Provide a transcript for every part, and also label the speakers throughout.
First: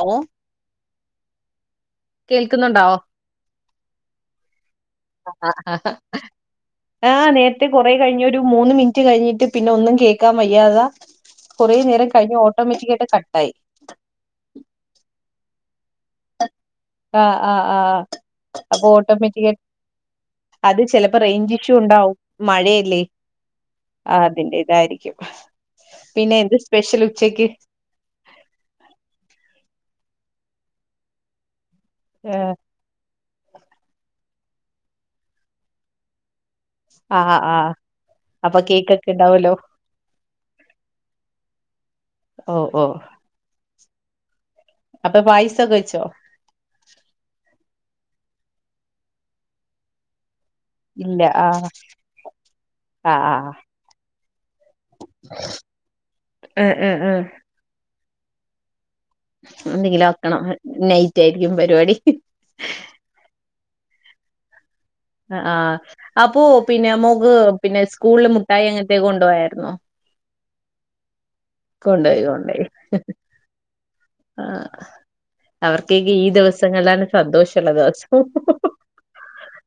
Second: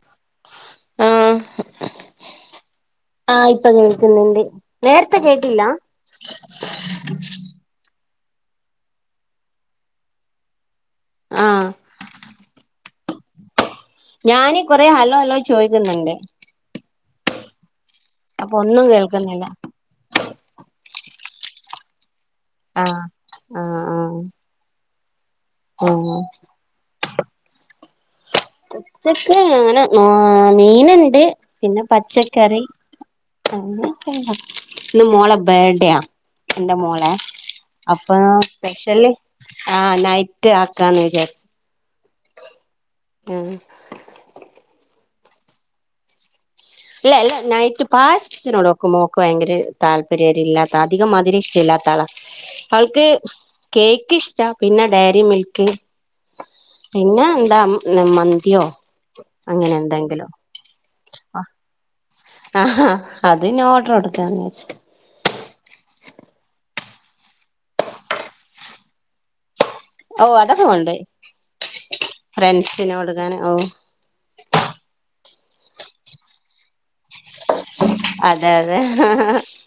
Speaker 1: Hello
Speaker 2: ആ
Speaker 1: കേൾക്കുന്നുണ്ടോ
Speaker 2: ആഹ് ഇപ്പൊ കേൾക്കുന്ന്ണ്ട് നേരത്തെ കേട്ടില്ല.
Speaker 1: ആഹ് നേരത്തെ കൊറെ കഴിഞൊ ഒരു മൂന്ന് മിനിറ്റ് കഴിഞ്ഞിട്ട് പിന്നെ ഒന്നും കേൾക്കാൻ വയ്യാതാ
Speaker 2: ആഹ്
Speaker 1: കുറേ നേരം കഴിഞ്ഞു ഓട്ടോമേറ്റിക്കായിട്ട് കട്ടായി
Speaker 2: ഞാന് കൊറെ ഹലോ ഹലോ ചോദിക്കുന്നുണ്ട്
Speaker 1: ആആ
Speaker 2: അപ്പൊ ഒന്നും
Speaker 1: ആഅപ്പൊ ഓട്ടോമേ റ്റി
Speaker 2: കേൾക്കുന്നില്ല
Speaker 1: ക് അത് ചലപ്പോ റേയ്ഞ്ചിഷു ഉണ്ടാവും
Speaker 2: ആഹ്
Speaker 1: മഴയല്ലേ
Speaker 2: ആഹ്
Speaker 1: ആ
Speaker 2: ആഹ്
Speaker 1: അതിന്റെതായിരിക്കും
Speaker 2: ആഹ്
Speaker 1: പിന്നെ എന്ത് സ്പെഷ്യൽ ഉച്ചക്ക്?
Speaker 2: ഉച്ചക്ക് അങ്ങനെ മീനുണ്ട് പിന്നെ
Speaker 1: ആഹ്
Speaker 2: പച്ചക്കറി ഇന്ന് മോളെ ബേർഡേയാ ഇന്റെ മോനെ
Speaker 1: ആഹ് ആഹ്
Speaker 2: അപ്പൊ
Speaker 1: കേക്കൊക്കെ
Speaker 2: സ്പെഷ്യല്
Speaker 1: ഉണ്ടാവല്ലോ
Speaker 2: ആ നൈറ്റ് ആക്കാന്ന് വിചാരിച്ച്.
Speaker 1: ഓ ഓ
Speaker 2: ഉം
Speaker 1: അപ്പൊ പായിസൊക്കെ വെച്ചോ?
Speaker 2: ഇല്ല അല്ല നൈറ്റ് പായ്സ് നോട്ക്കും മോക്ക് ഭയങ്കര താല്പര്യം ഇല്ലാത്ത- ആ അധികം
Speaker 1: ഇല്ല
Speaker 2: മതിരം ഇഷ്ട്ട
Speaker 1: ആഹ്
Speaker 2: ഇല്ലാത്ത ആളാ അവൾക്ക്
Speaker 1: ആഹ് ആഹ്
Speaker 2: കേക്ക് ഇഷ്ട്ട പിന്നെ ഡയരി മിൽക്ക്
Speaker 1: ആഹ് ആഹ് ആഹ്
Speaker 2: ഇന്ന് മന്തിയോ അങ്ങനെ
Speaker 1: എന്തെങ്കിലും
Speaker 2: എന്തെങ്കിലോ
Speaker 1: ആക്കണം നൈറ്റ് ആയിരിക്കും പരിപാടി
Speaker 2: അത് ഞ്ഞാ ഓഡറൊട്ത്ത് അന്യാസിക്ക
Speaker 1: അ ആ അപ്പൊ പിന്നെ മോക് പിന്നെ സ്കൂള്ല് മുഠായി അങ്ങനത്തെയക്കെ കൊണ്ടോയാരുന്നോ
Speaker 2: ഓ അതൊക്കെ കൊണ്ടേയ്
Speaker 1: കൊണ്ടോയി
Speaker 2: ഫ്രണ്ട്സിന് കൊടുക്കാന് ഓ
Speaker 1: ആ അവർക്കക്കേ ഈ ദിവസങ്ങളാണ് സന്തോഷള്ളത് അ ച്ചോ
Speaker 2: അതെ അതെ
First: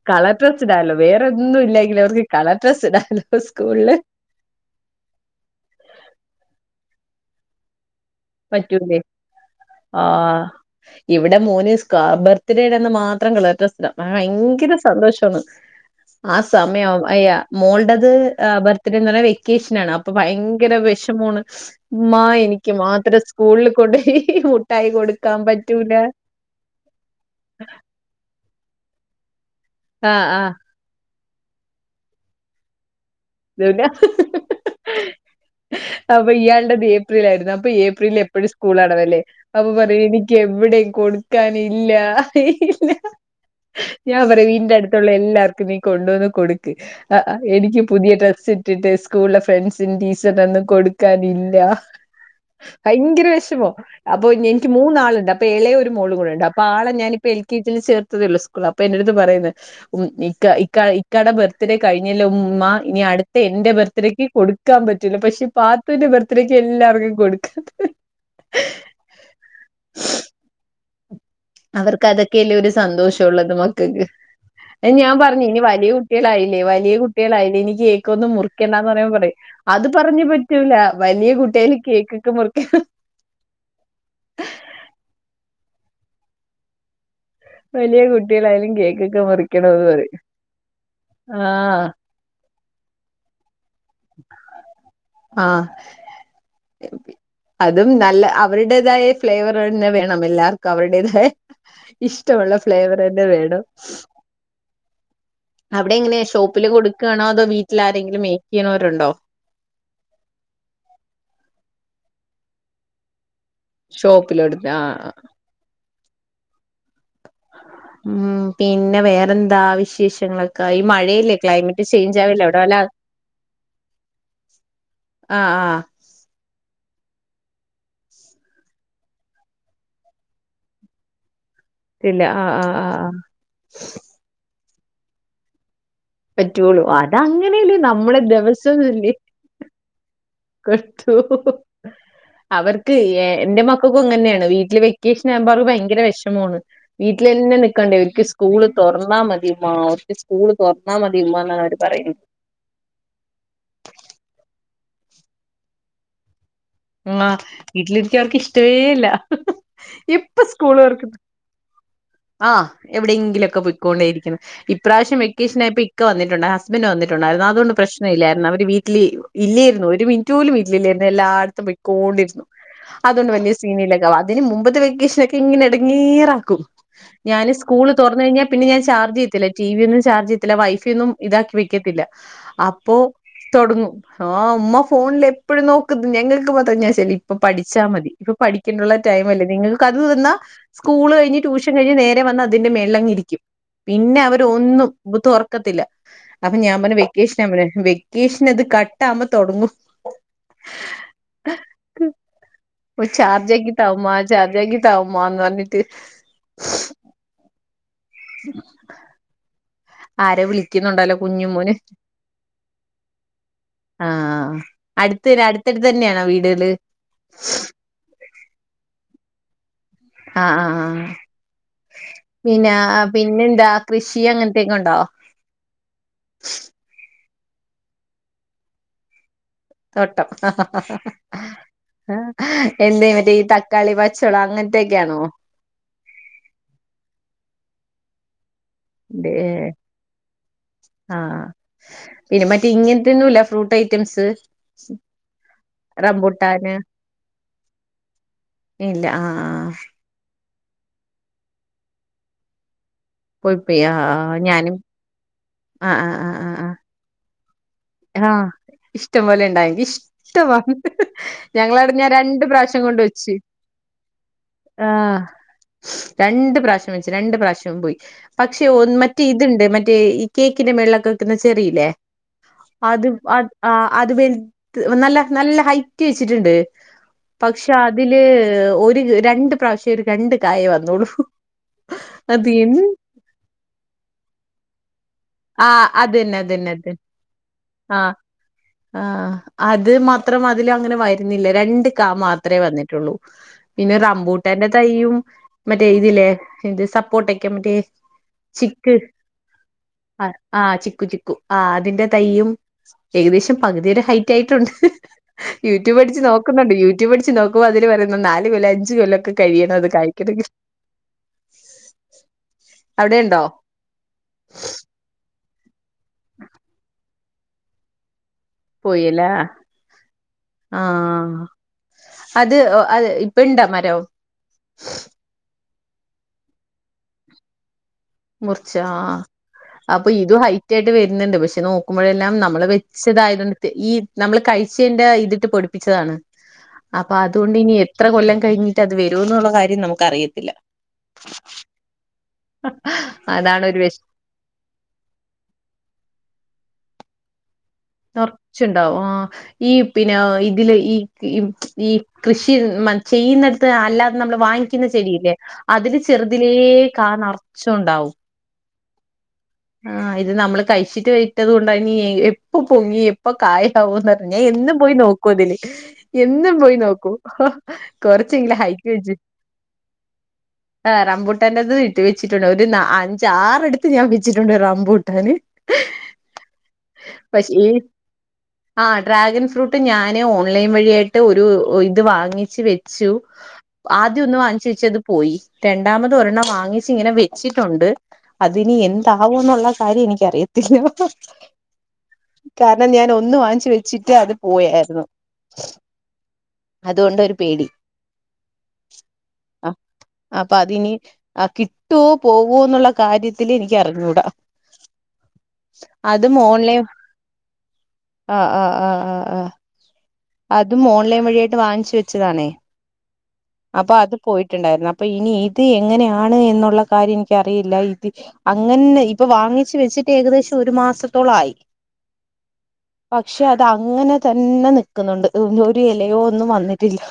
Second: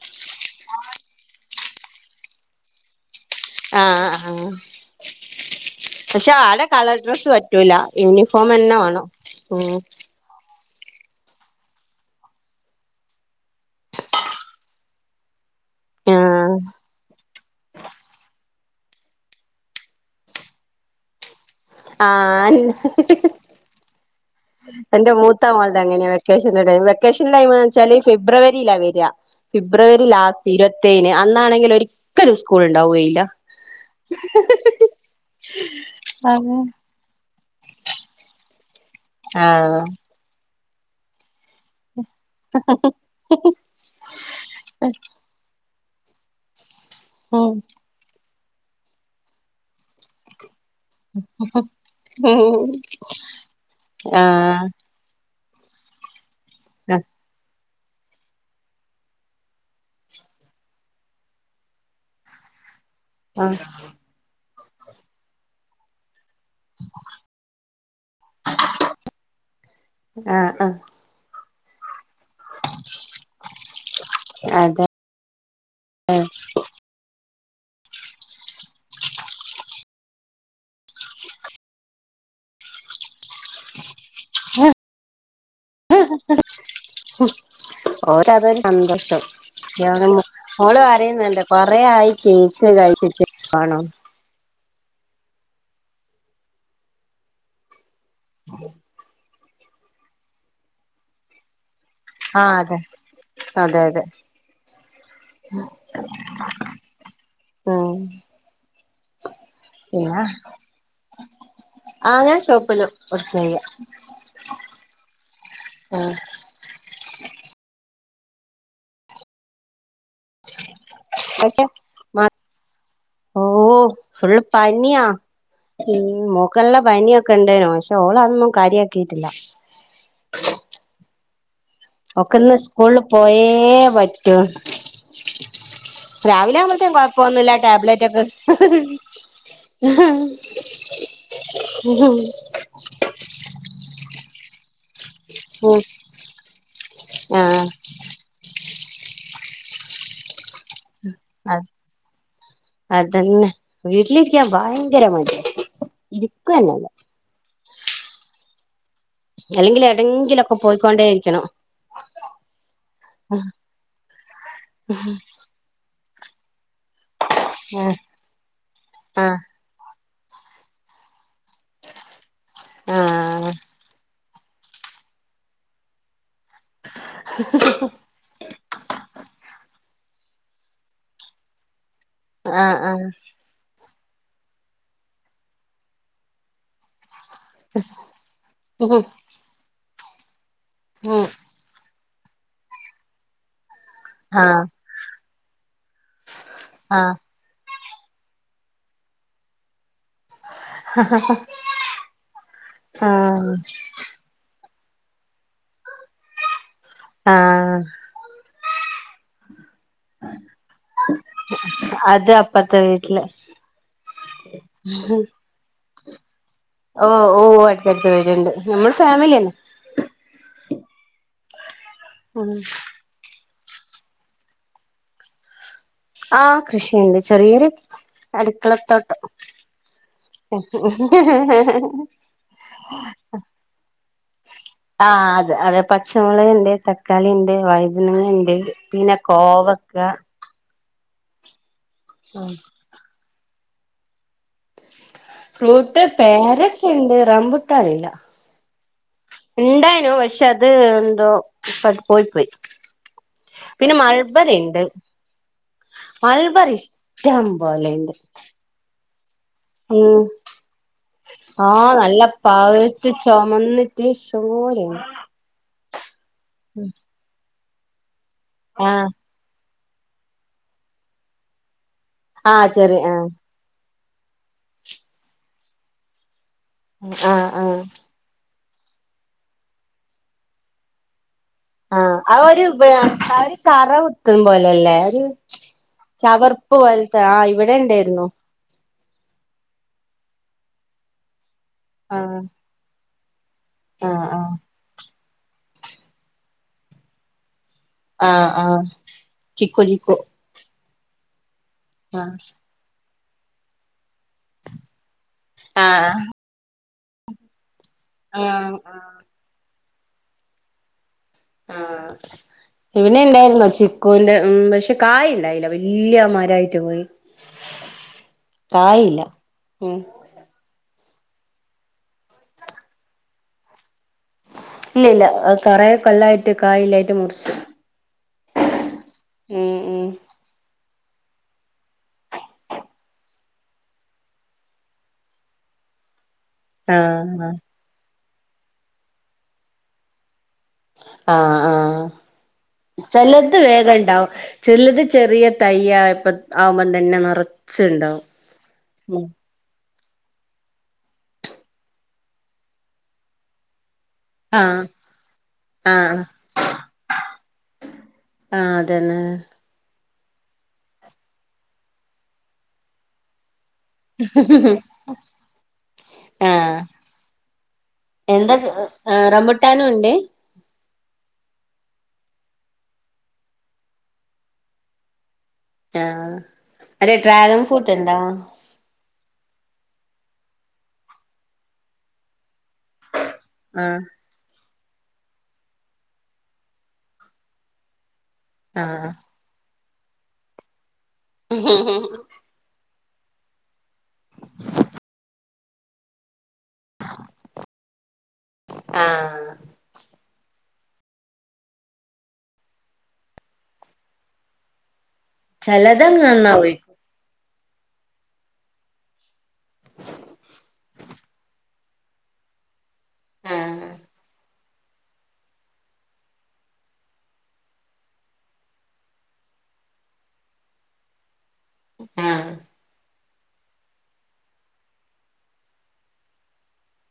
Speaker 1: കളർ ഡ്രസ്സ് ഇടാലോ വേറെ ഒന്നും ഇല്ലെങ്കില് അവർക്ക് കളർ ഡ്രസ്സ് ഇടാലോ
Speaker 2: ആ
Speaker 1: സ്കൂളില്
Speaker 2: ആ പക്ഷെ ആടെ കളർ ഡ്രസ്സ് പറ്റൂല ഇനി ഫോമന്നെ
Speaker 1: പറ്റൂലേ
Speaker 2: വാണം ഉം
Speaker 1: ആഹ് ഇവിടെ മോന് സ്ക ബർത്ത്ഡേടെന്ന് മാത്രം കളർ ഡ്രസ്സ്‌ട മോന് ഭയങ്കര സന്തോഷമാണ് ആ സമയം ആവും അയ്യ മോൾടത് ബർത്ത്ഡേന്നർഞ്ഞ വെക്കേഷനാണ് അപ് ഇപ്പൊ ഭയങ്കര വിഷമാണ്
Speaker 2: ആ
Speaker 1: ഉമ്മാ എനിക്ക് മാത്രം
Speaker 2: ആ
Speaker 1: സ്കൂളിൽ കൊണ്ടോയി മു
Speaker 2: എന്റെ മൂത്തമോൾത് അങ്ങനെയ വെക് വെക്കേഷന്റെ ടൈമ് വെക്കേഷന്റെ ടൈമ് വെച്ചാല് ഫെബ്രുവരിയില വര ഫെബ്രുവരി
Speaker 1: ആഹ് ആഹ്
Speaker 2: ലാസ്റ്റ് ഇരു വത് തേന് അന്നാണെങ്കില് ഒരിക്കലും സ്കൂൾ ഉണ്ടാവുകയില്ല
Speaker 1: അപ്പൊ
Speaker 2: അതെ
Speaker 1: ഇയാൾടെ ബേപ് ഏപ്രിലായിരുന്നു അപ്പൊ ഏപ്രിലിൽ എപ്പഴും സ്കൂൾ അടവല്ലേ അപ്പൊ
Speaker 2: ആഹ്
Speaker 1: പറയും എനിക് ക്ക് എവിടെയും കൊടുക്കാനില്ല ഏ യ് ഇല്ല ഞാൻ പറയും വീടിന്റെ അടുത്തുള്ള എല്ലാർക്കും നീ കൊണ്ടുവന്ന് കൊട് ആ എനിക്ക് പുതിയ ഡ്രസ്സ് ഇട്ടിട്ട് സ്കൂൾലെ ഫ്രണ്ട്സിന്റി സടന്ന് കൊട് കൊട്കാനില്ല
Speaker 2: ആഹ്
Speaker 1: ഭയങ്കര വെഷമം അപ്പൊ
Speaker 2: ആഹ്
Speaker 1: എനിക്ക് മൂന്നാള്ണ്ട് അപ് ഇപ്പൊ എളയ ഒരു മോളും കൂടെ ഉണ്ട് അപ്പ ആളെ ഞാനിപ്പോ എൽ കെ ജി ൽ ചേർത്തതേ ള്ളൂ സ്കൂള അപ്പൊ എൻറട്ത് പറയുന്നെ ഉം ഇക്ക ഇക്ക ഇക്കാടെ ബർത്ത്ഡേ കഴിഞ്ഞില്ലേ ഉമ്മ ഇനി അടുത്ത എന്റെ ബർത്ത് ഡേക്ക് കൊടുക്കാൻ പറ്റില്ല പക്ഷെ പാത്തൂന്റെ ബർത്ത്ഡേക്ക് എല്ലാവർക്കും കൊടുക്കാത്തെ
Speaker 2: ആഹ് ആഹ്
Speaker 1: അവർക്ക് അതൊക്കെയല്ലേ ഒരു സന്തോഷംഉള്ളൂ എന്റെ മക്കക്ക്
Speaker 2: അതെ
Speaker 1: ഞാൻ പറഞ്ഞു ഇനി വലിയ കുട്ട് കുട്ടികളായില്ലേ വലിയ കുട്ടികളായില്ലേ ഇനി കേക്കൊന്നും മുറിക്കണ്ടാന്ന് പറയുമ്പോപറിം അത് പറഞ്ഞ പറ്റൂല വലിയ കുട്ടിയാലും കേക്കൊക്കെ മുറിക്കണം
Speaker 2: ആഹ്
Speaker 1: വലിയ
Speaker 2: ഓലതൊര്
Speaker 1: കുട്ടികളായാലും കേക്കൊക്കെ
Speaker 2: സന്തോഷം
Speaker 1: മുറിക്കണംന്ന് പറയും
Speaker 2: [unintelligible] മോള്പറയുന്നുണ്ട് കൊറെ
Speaker 1: ആഹ്
Speaker 2: ആയി കേക്ക് കയ്ച്ച്ട്ട് വാണം
Speaker 1: ആഹ് അതും നല്ല അവരുടേതായ ഫ്ലേവർ തന്നെ വേണം എല്ലാവർക്കും അവരുടേതായ
Speaker 2: ആഹ്
Speaker 1: ഇഷ്ട്ടമുള്ള
Speaker 2: അതെ
Speaker 1: ഫ്ലേവർ തന്നെ വേണം
Speaker 2: അതെ അതെ
Speaker 1: അവിടെ എങ്ങനെയ ഷോപ്പില് കൊടുക്കാണോ അതോ വീട്ടിൽ ആരെങ്കിലും മേക്ക് ചെയ്യണവരുണ്ടോ
Speaker 2: പിന്നാ ആ ഞാൻ ഷോപ്പില് വർക്കെയ്യ
Speaker 1: ഷോപ്പിലട്ത്ത് ആ ആ
Speaker 2: ആഹ്
Speaker 1: ഉം പിന്നെ വേറെന്താ വിശേഷം റ്റങ്ങള് ക്കയി മഴയല്ലേ
Speaker 2: പക്ഷെ
Speaker 1: ക്ലൈമറ്റ് ചേഞ്ച് അവടെവെല്ല
Speaker 2: ഓഹ് ഫുള്ള് പനിയാ
Speaker 1: ആഹ് ആഹ്
Speaker 2: ഉം മോ ക്കോള്ള പനിയൊക്കെ ഇണ്ടേനു പക്ഷെ ഓളതൊന്നും കാര്യക്കിട്ടില്ല
Speaker 1: ത്തില്ല ആഹ്
Speaker 2: ഒക്കന്ന്
Speaker 1: ആഹ് ആഹ്
Speaker 2: സ്കൂളിൽ
Speaker 1: ആഹ്
Speaker 2: പോയേ പറ്റൂ രാവിലെ
Speaker 1: പറ്റുള്ളൂ
Speaker 2: ആവുമ്പഴത്തേ കൊഴപ്പൊന്നുംല്ല
Speaker 1: അതങ്ങനെയല്ലേ നമ്മളെ
Speaker 2: ടാബ്ലെറ്റോക്കെ
Speaker 1: ദിവസം ഇല്ലേ [unintelligible] അവർക്ക് എന്റെ മക്കക്കും ഇങ്ങന്നേണ് വീട്ടില് വെ വെക്കേഷനാവുമ്പം അവർക്ക് ഭയങ്കര വിഷമവാണ് വീട്ടിലന്നെ
Speaker 2: ആഹ്
Speaker 1: നിക്കണ്ടേ ഓരിക്ക് സ് സ്കൂള് തൊറന്നാ മതിയുമ്മാ ഒക്ക് സ്കൂള് തൊറന്നാ മതിയുമ്മ ന്നാണ്
Speaker 2: അത്
Speaker 1: അവര് പറയു
Speaker 2: അതന്നെ വീട്ടിലിരിക്കാൻ ഭയങ്കര മടിയാ ഇരിക്കന്നല്ല
Speaker 1: ആഹ് വീട്ടിലിരിക്ക അവർക്ക് ഇഷ്ടവേ ഇല്ല എപ്പ
Speaker 2: അല്ലെങ്കിലെടെങ്കിലൊക്കെ
Speaker 1: സ്കൂള് തുറക്കും
Speaker 2: പോയിയ്ക്കൊണ്ടേ ഇരിക്കണം
Speaker 1: ആഹ് എവടെയെങ്കിലൊക്കെ പോയ്ക്കൊണ്ടേരിക്കണം ഇപ്രാശ്യം വെക്കേഷനായപ്പോ ഇക്ക വന്നിട്ടോണ്ട് ഹസ്ബന്റ് വന്നിട്ടോണ്ടാരുന്നു അതുകൊണ്ട്
Speaker 2: ആഹ്
Speaker 1: പ്രശ്നംല്ലായിരുന്നു അവര് വീട്ടില്
Speaker 2: ആഹ്
Speaker 1: ഇല്ലെര്ന്നു ഒരു മി റ്റ് പോലും വീട്ടില്ലില്ലേ എല്ലാടത്തും പോയിക്കൊണ്ടിരുന്നു അതുകൊണ്ട്
Speaker 2: ആഹ്
Speaker 1: വല്യ സീനില്ല വാ അതിന് മുമ്പത്തെ വെക്കേഷനൊക്കെ ഇങ്ങനെ എടങ്ങേറാക്കും ഞാന് സ്കൂള് തൊറന്ന് കഴിഞ്ഞാ പിന്നെ ഞാൻ ചാർജ് ചെയ്ത്തില്ല ടി വി ഒന്നും ചാർജ് ചെയ്ത്തില്ല വൈഫൈയൊന്നും ഇതാക്കി വെക്കത്തില്ല
Speaker 2: ആഹ്
Speaker 1: അപ്പോ
Speaker 2: ആഹ്
Speaker 1: തൊടങ്ങു ആഹ് ഉമ്മ ഫോണിൽ എപ്പഴും നോക്കുന്നു ഞങ്ങൾക്ക് മാത്ര ഞാൻ [unintelligible] ഇപ്പോ പഠിച്ചാ മതി ഇപ്പോ പഠിക്കേണ്ടുള്ള
Speaker 2: ഉം
Speaker 1: ടൈം അല്ലേ നിങ്ങക്ക് അത് തന്നാ സ്കൂള്
Speaker 2: ഉം
Speaker 1: കഴിഞ്ഞ് ട്യൂഷൻ കഴിഞ്ഞ് നേരെ വന്ന് അതിന്റെ മേളിലങ്ങിരിക്കും പിന്നെ
Speaker 2: ആഹ്
Speaker 1: അവരോന്നും ബു തൊറക്കത്തില്ല അപ്പോ ഞാൻ പറഞ്ഞ്
Speaker 2: ആഹ്
Speaker 1: വെക്കേഷ നമ്പഴെ വെക്കേഷൻ അത് കട്ടവുമ്പ തൊടങ്ങും
Speaker 2: [inaudible] ആഹ്
Speaker 1: ചാർജാക്കി താവുമ്മാ ചാർജാക്കി താവുമ്മ ന്ന് പറഞ്ഞിട്ട്
Speaker 2: ആഹ്
Speaker 1: [inaudible] ആരെ വിളിക്കുന്നുണ്ടല്ലോ കുഞ്ഞും മോന്
Speaker 2: അത് അപ്പറത്തെ വീട്ടില്
Speaker 1: ആഹ് അടുത്ത അടുത്തടുത്തന്നെയാണോ വീടുകള്
Speaker 2: ഓഹ് ഓഹ് ഓഹ് അടുത്തടുത്ത് വീട്ണ്ട് നമ്മള് ഫാമിലി അന്നെ
Speaker 1: ആഹ് ആഹ്
Speaker 2: ഉം
Speaker 1: പിന്നെ പിന്നെന്താ കൃഷി അങ്ങനത്തെക്കെ ഒണ്ടോ
Speaker 2: ആഹ് കൃഷിയ്ണ്ട് ചെറിയൊര് അടുക്കളത്തോട്ടം
Speaker 1: ത്തോട്ടം ആഹ് എന്തേ മറ്റേ ഈ തക്കാളി പച്ചോളക്
Speaker 2: ആ
Speaker 1: അങ്ങനത്തെക്കെയാണോ?
Speaker 2: അതെ അതെ പച്ചമോളകൊണ്ട് തക്കാളിയിണ്ട് വൈതനങ്ങയിണ്ട്
Speaker 1: ആഹ് പിന്നെ മറ്റേ ഇങ്ങനത്തൊന്നുംല്ല ഫ്രൂട്ട റ്റംസ്
Speaker 2: ഫ്രൂട്ട് പേരക്കണ്ട് റംമ്പുട്ടന്നില്ല
Speaker 1: ഇല്ല ആ ആ
Speaker 2: ഇണ്ടാനു പഷേ അത് എന്തോ പോയ് പോയി
Speaker 1: പോയി പോയി ആ
Speaker 2: പിന്നെ
Speaker 1: ഞാനും
Speaker 2: മൾബറിണ്ട്
Speaker 1: ആ ആ ആ ആ ആ
Speaker 2: മൾബറി ഇഷ്ടം പോലെയ്ണ്ട്
Speaker 1: ആഹ് ഇഷ്ടം പോലെയ്ണ്ടായി ഇഷ്ടവാ
Speaker 2: ആ
Speaker 1: ഞങ്ങളട്ന്ന് ഞാ
Speaker 2: നല്ല
Speaker 1: രണ്ട് പ്രാശ്യം കൊണ്ട്
Speaker 2: പഴുത്ത്
Speaker 1: വെച്ച് ആഹ്
Speaker 2: [unintelligible]
Speaker 1: രണ്ട് പ്രാശ്യം വെച്ച് രണ്ട് പ്രാശ്യോം പോയി പക്ഷേ ഒ
Speaker 2: ആ
Speaker 1: മറ്റേ ഇതിണ്ട് മറ്റേ ഈ കേക്കിന്റെ മേളിലൊക്കെ വെക്ക്‌ന്നാ ചെറീല്ലേ
Speaker 2: ആ
Speaker 1: അത്
Speaker 2: ചെറിയ ആ
Speaker 1: അ ആഹ് അത് വെൽ ത് നല്ല നല്ല ഹൈറ്റ് വെച്ചിട്ടിണ്ട്
Speaker 2: ആഹ്
Speaker 1: പക്ഷെ
Speaker 2: ആഹ്
Speaker 1: അതില് ഒരു രണ്ട് പ്രാവശ്യം ഒരു രണ്ട് കായേ വന്നൊള്ളു
Speaker 2: ആഹ് അവ ഒരു വ ആഹ് ഒരു കറ കുത്തു പോലല്ലേ ഒരു
Speaker 1: ആഹ് അതന്നെ
Speaker 2: ചവർപ്പ്
Speaker 1: അതന്നെ അതന്നെ
Speaker 2: പോൽത്തെ ആഹ്
Speaker 1: ആഹ്
Speaker 2: ഇവിടെണ്ടേര്ന്നു
Speaker 1: ആഹ് അത് മാത്രം അതില് അങ്ങനെ വര്ന്നില്ല രണ്ട് കാ
Speaker 2: ആഹ്
Speaker 1: മാത്രേ വന്നിട്ടൊള്ളൂ പിന്നെ
Speaker 2: ആഹ് ആഹ്
Speaker 1: റമ്പൂട്ടേന്റെ തൈയും മറ്റേ ഇതില്ലേ ഇത് സപ്പോർട്ടെക്കെ മറ്റേ
Speaker 2: ആഹ് ആഹ്
Speaker 1: ചിക്ക്
Speaker 2: ചിക്കു ചിക്കു
Speaker 1: ആഹ് ആഹ് ചിക്കു ചിക്കു ആഹ് അതിന്റെ
Speaker 2: ആഹ്
Speaker 1: തയ്യും ഏകദേശം പകുതീടെ ഹൈ റ്റായ്ട്ടുണ്ട് യൂട്യൂബ്
Speaker 2: ആഹ്
Speaker 1: അടിച്ച് നോക്കുന്നുണ്ട് യൂട്യൂബ് അടിച്ച് നോക്കുമ്പ അതിന് പറ നാല് കൊല്ല
Speaker 2: ആഹ്
Speaker 1: അഞ്ചു കൊല്ല
Speaker 2: ആഹ്
Speaker 1: ഒക്കെ കഴിയണം അത് കായ്ക്കണെങ്കി
Speaker 2: ആഹ് ഇവിനെ
Speaker 1: അവിടെണ്ടോ
Speaker 2: ഇണ്ടായിര്ന്നോ ചിക്കൂന്റെ ഉം പഷെ കായി ഇണ്ടായ്ല വെല്ല്യെ മരായിട്ട് പോയി
Speaker 1: പോയില
Speaker 2: കായില്ല ഉം
Speaker 1: ആഹ് അത് അത് ഇപ്പ ഇണ്ട മരൊ
Speaker 2: ഇല്ലില്ല കൊറേ കൊല്ലായിട്ട് കായല്ലായിട്ട് മുറിച്ച്
Speaker 1: മുർചോ ആഹ്
Speaker 2: ഉം ഉം
Speaker 1: അപ്പ ഇതു ഹൈറ്റ് ആയിട്ട് വര്ന്ണ്ട് പക്ഷെ നോക്കുമ്പഴെല്ലാം നമ്മള് വെച്ചിതായ്ത് ഈ നമ്മള് കഴിച്ചേന്റെ ഇതിട്ട് പൊടിപ്പിച്ചതാണ് അപ്പ
Speaker 2: ആഹ്
Speaker 1: അതൊണ്ട് ഇനി എത്ര കൊല്ലം കഴിഞ്ഞിട്ട് അത് വരൂന്നുള്ള കാര്യം നമുക്ക് അറിയത്തില്ല
Speaker 2: ആഹ് ആഹ് ചെലത്
Speaker 1: അതാണ് ഒരു
Speaker 2: വേഗ
Speaker 1: വിഷ
Speaker 2: ണ്ടവും ചെല്ലെത് ചെറിയ തയ്യായപ ആവുമ്പന്തന്നെ നറ
Speaker 1: നർച്ച്ണ്ടാവ് ആഹ് ഈ പിന്നെ ഇതില് ഈ ഈ ഈ കൃഷി മ ചെയ്യുന്നെട ത്തെ അല്ലാതെ നമ്മൾ
Speaker 2: ആഹ്
Speaker 1: വാങ്ങിക്കിന്ന ചെടില്ലേ അതില്
Speaker 2: ആഹ്
Speaker 1: ചെറ്തിലേ കാ നർച്ചുണ്ടാവും
Speaker 2: ആഹ് അതെന്നെ
Speaker 1: ആഹ് ഇത് നമ്മള് കഴിച്ചിട്ട് വറ്റത് കൊണ്ടയ്നീ എപ്പൊ പൊങ്ങി പ്പൊ കായാവോന്നർഞ്ഞാ ഞാൻ എന്നും പോയി നോക്കു അതില് എന്നും
Speaker 2: ആഹ്
Speaker 1: പോയി നോക്കൂ കൊർച്ചെങ്കിലും ഹൈക്ക് വെച്ച്
Speaker 2: ട്ടാനു ഒണ്ടേ
Speaker 1: ഏഹ് റബൂട്ടാന്റെത് ഇട്ട് വെച്ചിട്ടുണ്ട് ഒരു ന അഞ്ചാറ് അട്ത്ത് ഞാൻ വെച്ചിട്ടൊണ്ട് റംബൂട്ടന്
Speaker 2: ആഹ് അതെ ഡ്രാഗൺ
Speaker 1: ഈ
Speaker 2: ഫ്രൂട്ട് ണ്ടാ
Speaker 1: ആഹ് ഡ്രാഗൺ ഫ്രൂട്ട് ഞാന് ഓൺലൈൻ വഴിയായിട്ട് ഒരു ഇത് വാങ്ങിച്ച് വെച്ചു
Speaker 2: ആഹ്
Speaker 1: ആദ്യം ഒന്ന് വാങ്ങിച്ച് വച്ച് അത് പോയി രണ്ടാമത് ഒരണ്ണം വാങ്ങിച്ച് ഇങ്ങനെ വെച്ചിട്ടൊണ്ട് അതിനി
Speaker 2: ആഹ്
Speaker 1: എന്താവോന്നൊള്ള കാര്യം എനിക്കറിയത്തില്ല കാരണം ഞാൻ ഒന്ന് വാങ്ങിച്ച് വെച്ചിട്ട് അത് പോയാര്ന്നു അതോണ്ടൊരു പേടി
Speaker 2: ആഹ്
Speaker 1: അപ് അപ്പൊ അതിനി ആഹ് കിട്ട്വോ പോവോന്നൊള്ള കാര്യത്തില് എനിക്ക് അറിഞ്ഞൂടാ
Speaker 2: ചിലതങ്ങ്
Speaker 1: അതും
Speaker 2: നന്നാവും
Speaker 1: ഓൺലൈ ആഹ് ആഹ് ആഹ് ആഹ് ആഹ് അതും ഓൺലൈൻ വഴിയായ്ട്ട് വാങ്ങിച്ച് വെച്ചതാണേ
Speaker 2: ആഹ്
Speaker 1: അപ്പൊ അത് പോയിട്ടിണ്ടാര്ന്ന് അപ്പൊ ഇനി ഇത് എങ്ങനെയാണ് എന്നൊള്ള കാര്യം എനിക്കറിയില്ല ഇത് അങ്ങന്നെ ഇപ്പൊ വാങ്ങിച്ച് വെച്ചിട്ട് ഏകദേശം ഒരു മാസത്തോളായി
Speaker 2: മ്
Speaker 1: പക്ഷെ അത് അങ്ങനെ തന്നെ നിക്കുന്നൊണ്ട് ഇത് ഒന്ന് ഒരു എലയോ ഒന്നും വന്നിട്ടില്ല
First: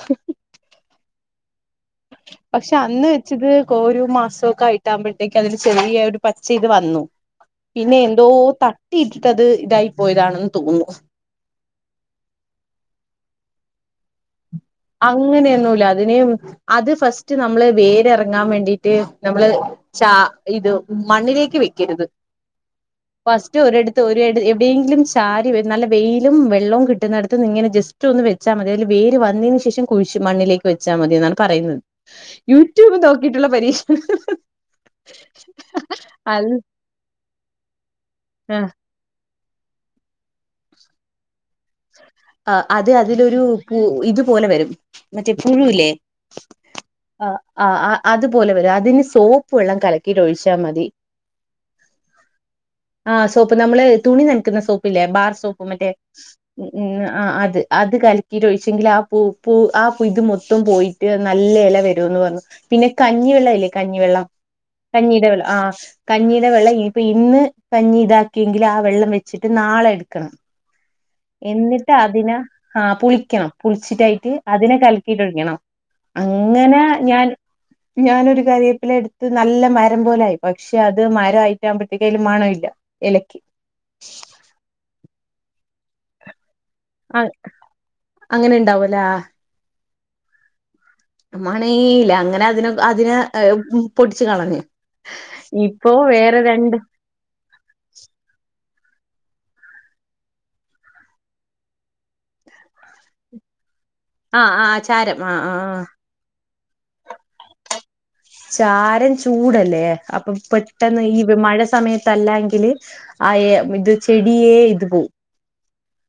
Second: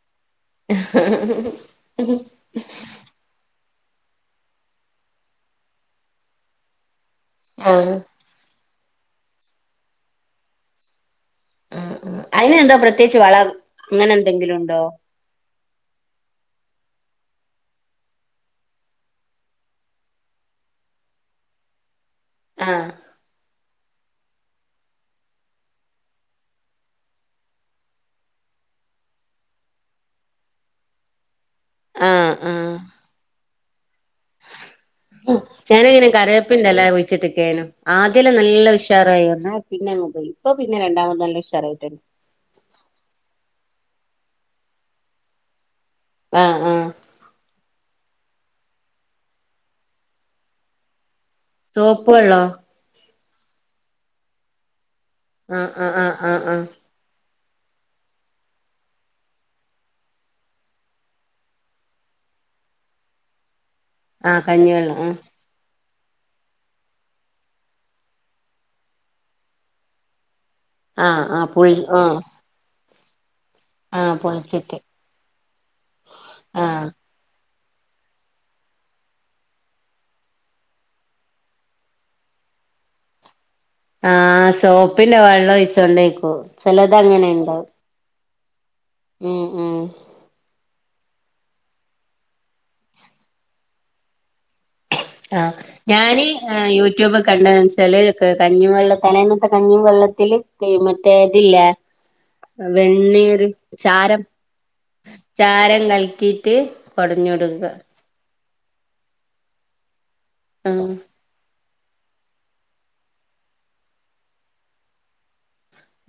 Speaker 1: പക്ഷെ അന്ന് വെ ച്ചത് കോരു മാസോക്കായിട്ടാകുമ്പഴത്തേക്തില് ചെറിയ ഒരു പച്ച ഇത് വന്നു
Speaker 2: ആഹ്
Speaker 1: പിന്നെ എന്തോ തട്ടിയിട്ടിട്ടത് ഇതായി പോയതാണെന്ന് തോന്നുന്നു
Speaker 2: അഹ് അഹ് അയിനെന്താ പ്രത്യേകിച്ച് വളം അങ്ങനെന്തെങ്കിലും ഉണ്ടോ
Speaker 1: അങ്ങനെയൊന്നുല്ല അതിന് അത് ഫസ്റ്റ് നമ്മള് വേരെറങ്ങാൻ വേണ്ടീട്ട് നമ്മള് ചാ ഇത് മണ്ണിലേക്ക് വെയ്ക്കരുത്
Speaker 2: ആഹ്
Speaker 1: ഫസ്റ്റ് ഒരിടത്ത് ഒരു എട് എവിടെങ്കിലും ചാരി വെ നല്ല വെയിലും വെള്ളവും കിട്ടുന്നിടത്തന്നിങ്ങനെ ജസ് റ്റൊന്ന് വെച്ചാ മതി അതില് വേര് വന്നതിന് ശേ ശേഷം കുഴിച്ച് മണ്ണിലേക്ക് വെച്ചാ മതിന്നാണ് പറയുന്നത്
Speaker 2: ആഹ് ആഹ്
Speaker 1: യൂട്യൂബ് നോക്കിട്ടുള്ള പരീക്ഷണം
Speaker 2: ഞാനങ്ങനെ കറിവേപ്പിന്റെല്ല കുഴിച്ചിട്ടെക്കേനു ആദ്യെല്ലാം
Speaker 1: ആ
Speaker 2: നല്ല ഉഷ് ഷാറായി വന്നു പിന്നങ്ങ് പോയി ഇപ്പൊ പിന്നെ രണ്ടാമത് നല്ല ഉഷാറായിട്ടോണ്ട്
Speaker 1: ആഹ് അത് അതിലൊരു പു ഇതുപോലെ വരും മറ്റേ പുഴുവില്ലേ
Speaker 2: ആഹ് ആഹ്
Speaker 1: ആഹ് ആഹ് ആഹ് അതുപോലെ വരും അതിന് സോപ്പ് വെള്ളം കലക്കിട്ട് ഒഴിച്ചാമതി
Speaker 2: സോപ്പ് വെള്ളോ
Speaker 1: ആഹ് സോപ്പ് നമ്മള് തുണി നനക്കുന്ന സോപ്പില്ലേ ബാർ സോപ്പ്
Speaker 2: ആഹ്
Speaker 1: മറ്റേ
Speaker 2: ആഹ് ആഹ് ആഹ് ആഹ്
Speaker 1: ഉം ഉം ആഹ് അത് അത് കലക്കിട്ട് ഒഴിച്ചെങ്കിലാ പൂ പൂ ആ പു ഇത് മൊത്തം പോയി ട്ട് നല്ല എല വരൂന്ന് പറഞ്ഞു പിന്നെ കഞ്ഞിവെള്ളയില്ലേ കഞ്ഞിവെള്ളം
Speaker 2: ആഹ് കഞ്ഞിവെള്ളം ആഹ്
Speaker 1: കഞ്ഞീടെ വെള്ളം ആഹ് കഞ്ഞിയുടെ വെള്ളം ഇനിപ്പ ഇന്ന് കഞ്ഞി ഇതാക്കിയെങ്കില് ആ വെള്ളം വെച്ചിട്ട് നാളെ എടുക്കണം
Speaker 2: ആഹ് ആഹ് പുളി
Speaker 1: എന്നിട്ട്
Speaker 2: ആഹ്
Speaker 1: അതിന് ആഹ് പുളിക്കണം
Speaker 2: ആഹ്
Speaker 1: പുളിച്ചിട്ടായിട്ട് അതിനെ
Speaker 2: പൊളിച്ചിട്ട്
Speaker 1: കലക്കിട്ടൊഴിക്കണം അങ്ങനെ
Speaker 2: ആഹ്
Speaker 1: ഞാൻ ഞാനൊരു കരേപ്പില എടുത്ത് നല്ല മരം പോലായി പക്ഷെ അത് മരായിട്ടാകുമ്പഴത്തേക്ക് അതിന് മണം ഇല്ല എ
Speaker 2: ആഹ് സോപ്പിന്റെ വെള്ളം ഒഴിച്ചോണ്ടേക്കോ
Speaker 1: അ
Speaker 2: ച്ചെലതങ്ങനെണ്ടാവും
Speaker 1: അങ്ങനെ ഉണ്ടാവൂലേ
Speaker 2: ഉം ഉം
Speaker 1: മണേല്ല അങ്ങനെ അതിനെ എ പൊട്ടിച്ചു കളഞ്ഞു ഇപ്പോ വേറെ രണ്ട്
Speaker 2: യൂട്യൂബ കണ്ടന്ന് വെച്ചാല് ക കഞ്ഞി വെള്ളത്തില് തലേന്നത്തെ കഞ്ഞിവെള്ളത്തില് മറ്റേ ഇതില്ലെ വെണ്ണീര് ചാരം
Speaker 1: ആഹ് ആഹ് ചാരം ആഹ്
Speaker 2: ചാരം
Speaker 1: ആഹ്
Speaker 2: കലക്കിട്ട് പടഞ്ഞൊടുക്ക
Speaker 1: ചാരം ചൂടല്ലേ അപ്പൊ
Speaker 2: ആഹ്
Speaker 1: പെട്ടെന്ന് ഈ പ്പം മഴ സമയത്തല്ലങ്കില് ആഹ് എ ഇത് ചെടിയേ ഇത് പോവും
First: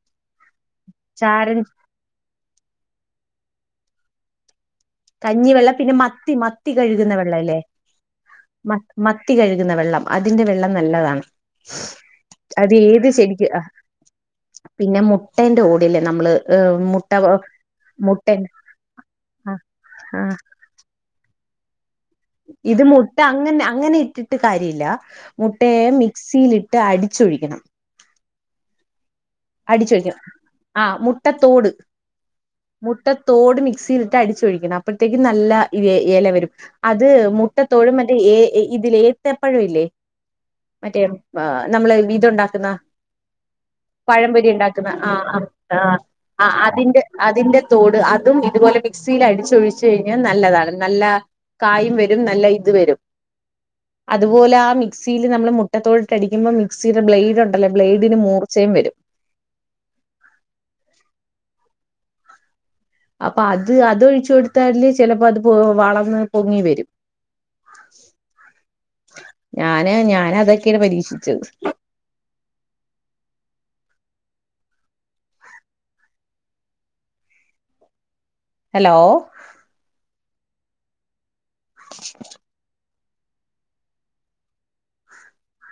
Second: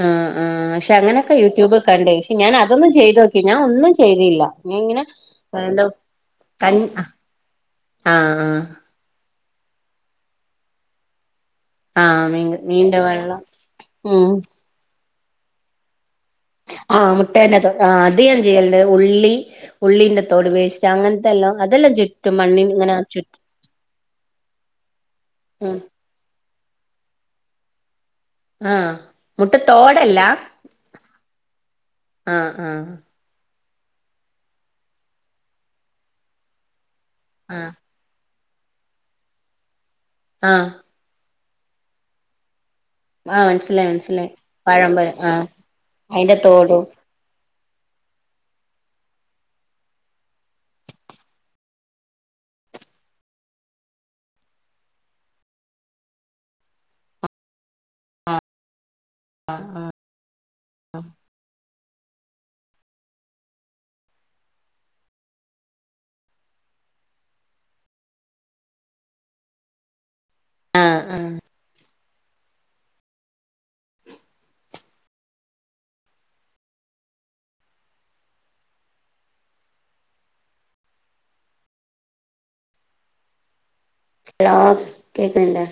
Speaker 2: ആഹ് ആഹ് പക്ഷെ അങ്ങനെക്കെ
Speaker 1: ചാരൻ
Speaker 2: യൂട്യൂബ് കണ്ടേ പക്ഷെ ഞൻ അതൊന്നും ചെയ്ത് നോക്കി ഞാൻ ഒന്നും ചെയ്തില്ല ഞാൻ ഇങ്ങനെ
Speaker 1: കഞ്ഞിവെള്ളം
Speaker 2: എന്തോ
Speaker 1: പിന്നെ മത്തി മത്തി
Speaker 2: കൻ ആഹ്
Speaker 1: കഴുകുന്ന വെള്ളയില്ലേ
Speaker 2: ആഹ്
Speaker 1: മ മത്തി കഴുകുന്ന വെള്ളം അതിന്റെ വെള്ളം നല്ലതാണ്
Speaker 2: ആഹ് മീ
Speaker 1: അത്
Speaker 2: മീന്റെ
Speaker 1: ഏത്
Speaker 2: വെള്ളം
Speaker 1: ചെടിക്ക് ആ
Speaker 2: ഉം
Speaker 1: പിന്നെ മുട്ടേന്റെ ഓടില്ലേ നമ്മക്ക്
Speaker 2: ആഹ് മുട്ടേന്റെ തോട് ആഹ് അത് ഞാൻ ചെയ്യലണ്ട് ഉള്ളി
Speaker 1: ആ ആ
Speaker 2: ഉള്ളീന്റെ തോട് വേസ്റ്റ് അങ്ങനത്തെല്ലാം അതെല്ലാം ചെയ്
Speaker 1: ഇത് മുട്ട അങ്ങനെ അങ്ങനെ ഇട്ടിട്ട് കാര്യല്ല
Speaker 2: ഉം
Speaker 1: മുട്ടയെ മിക്സിയിലിട് എന്നിട്ട് അടിച്ചൊഴിക്കണം
Speaker 2: ആഹ് മുട്ടത്തോടല്ല
Speaker 1: അടിച്ചൊഴിക്കണം ആഹ് മുട്ടത്തോട്
Speaker 2: ആഹ് ആഹ്
Speaker 1: മുട്ട തോട് മിക്സിയിലിട്ട് അടിച്ചൊഴിക്കണം അപ്പഴത്തേക്ക് നല്ല ഇവേ ഇല വരും അത്
Speaker 2: ആഹ്
Speaker 1: മുട്ടത്തോഴും മറ്റേ ഏഹ് ഇതില്ലേ ഏത്തപ്പഴം ഇല്ലേ
Speaker 2: ആഹ്
Speaker 1: മറ്റേ നമ്മള് [unintelligible] ഉണ്ടാക്കുന്ന
Speaker 2: ആഹ് മനസ്സിലായി മനസ്സിലായി
Speaker 1: പഴംപൊരി ഉണ്ടാക്കുന്ന
Speaker 2: പഴം പോലെ
Speaker 1: ആഹ് ആഹ്
Speaker 2: അയിന്റെ തോടും
Speaker 1: അതിന്റെ അതിന്റെ തോട് അതും ഇതുപോലെ മിക്സിയിൽ അടിച്ചൊഴിച്ചു കഴിഞ്ഞാൽ നല്ലതാണ് നല്ല കായും വരും നല്ല ഇത് വരും അതുപോലെ ആ മിക്സിയില് നമ്മള് മുട്ടത്തോട്ട് ഇട്ട് അടിക്കുമ്പോ മിക്സിയുടെ ബ്ലേഡ് ഉണ്ടല്ലോ ബ്ലേഡിന്
Speaker 2: ആഹ്
Speaker 1: മൂർച്ചയും വരും
Speaker 2: [unintelligible]
Speaker 1: അപ്പൊ അത് അതൊഴിച്ചു കൊടുത്താല് ചിലപ്പോ അത് വളർന്ന് പൊങ്ങി വരും ഞാന് ഞാനതൊക്കെയാണ്
Speaker 2: ആഹ്
Speaker 1: പരീക്ഷിച്ചത്
Speaker 2: ആഹ്
Speaker 1: ഹലോ [inaudible]
Speaker 2: ഹലോ കേക്കണില്ലേ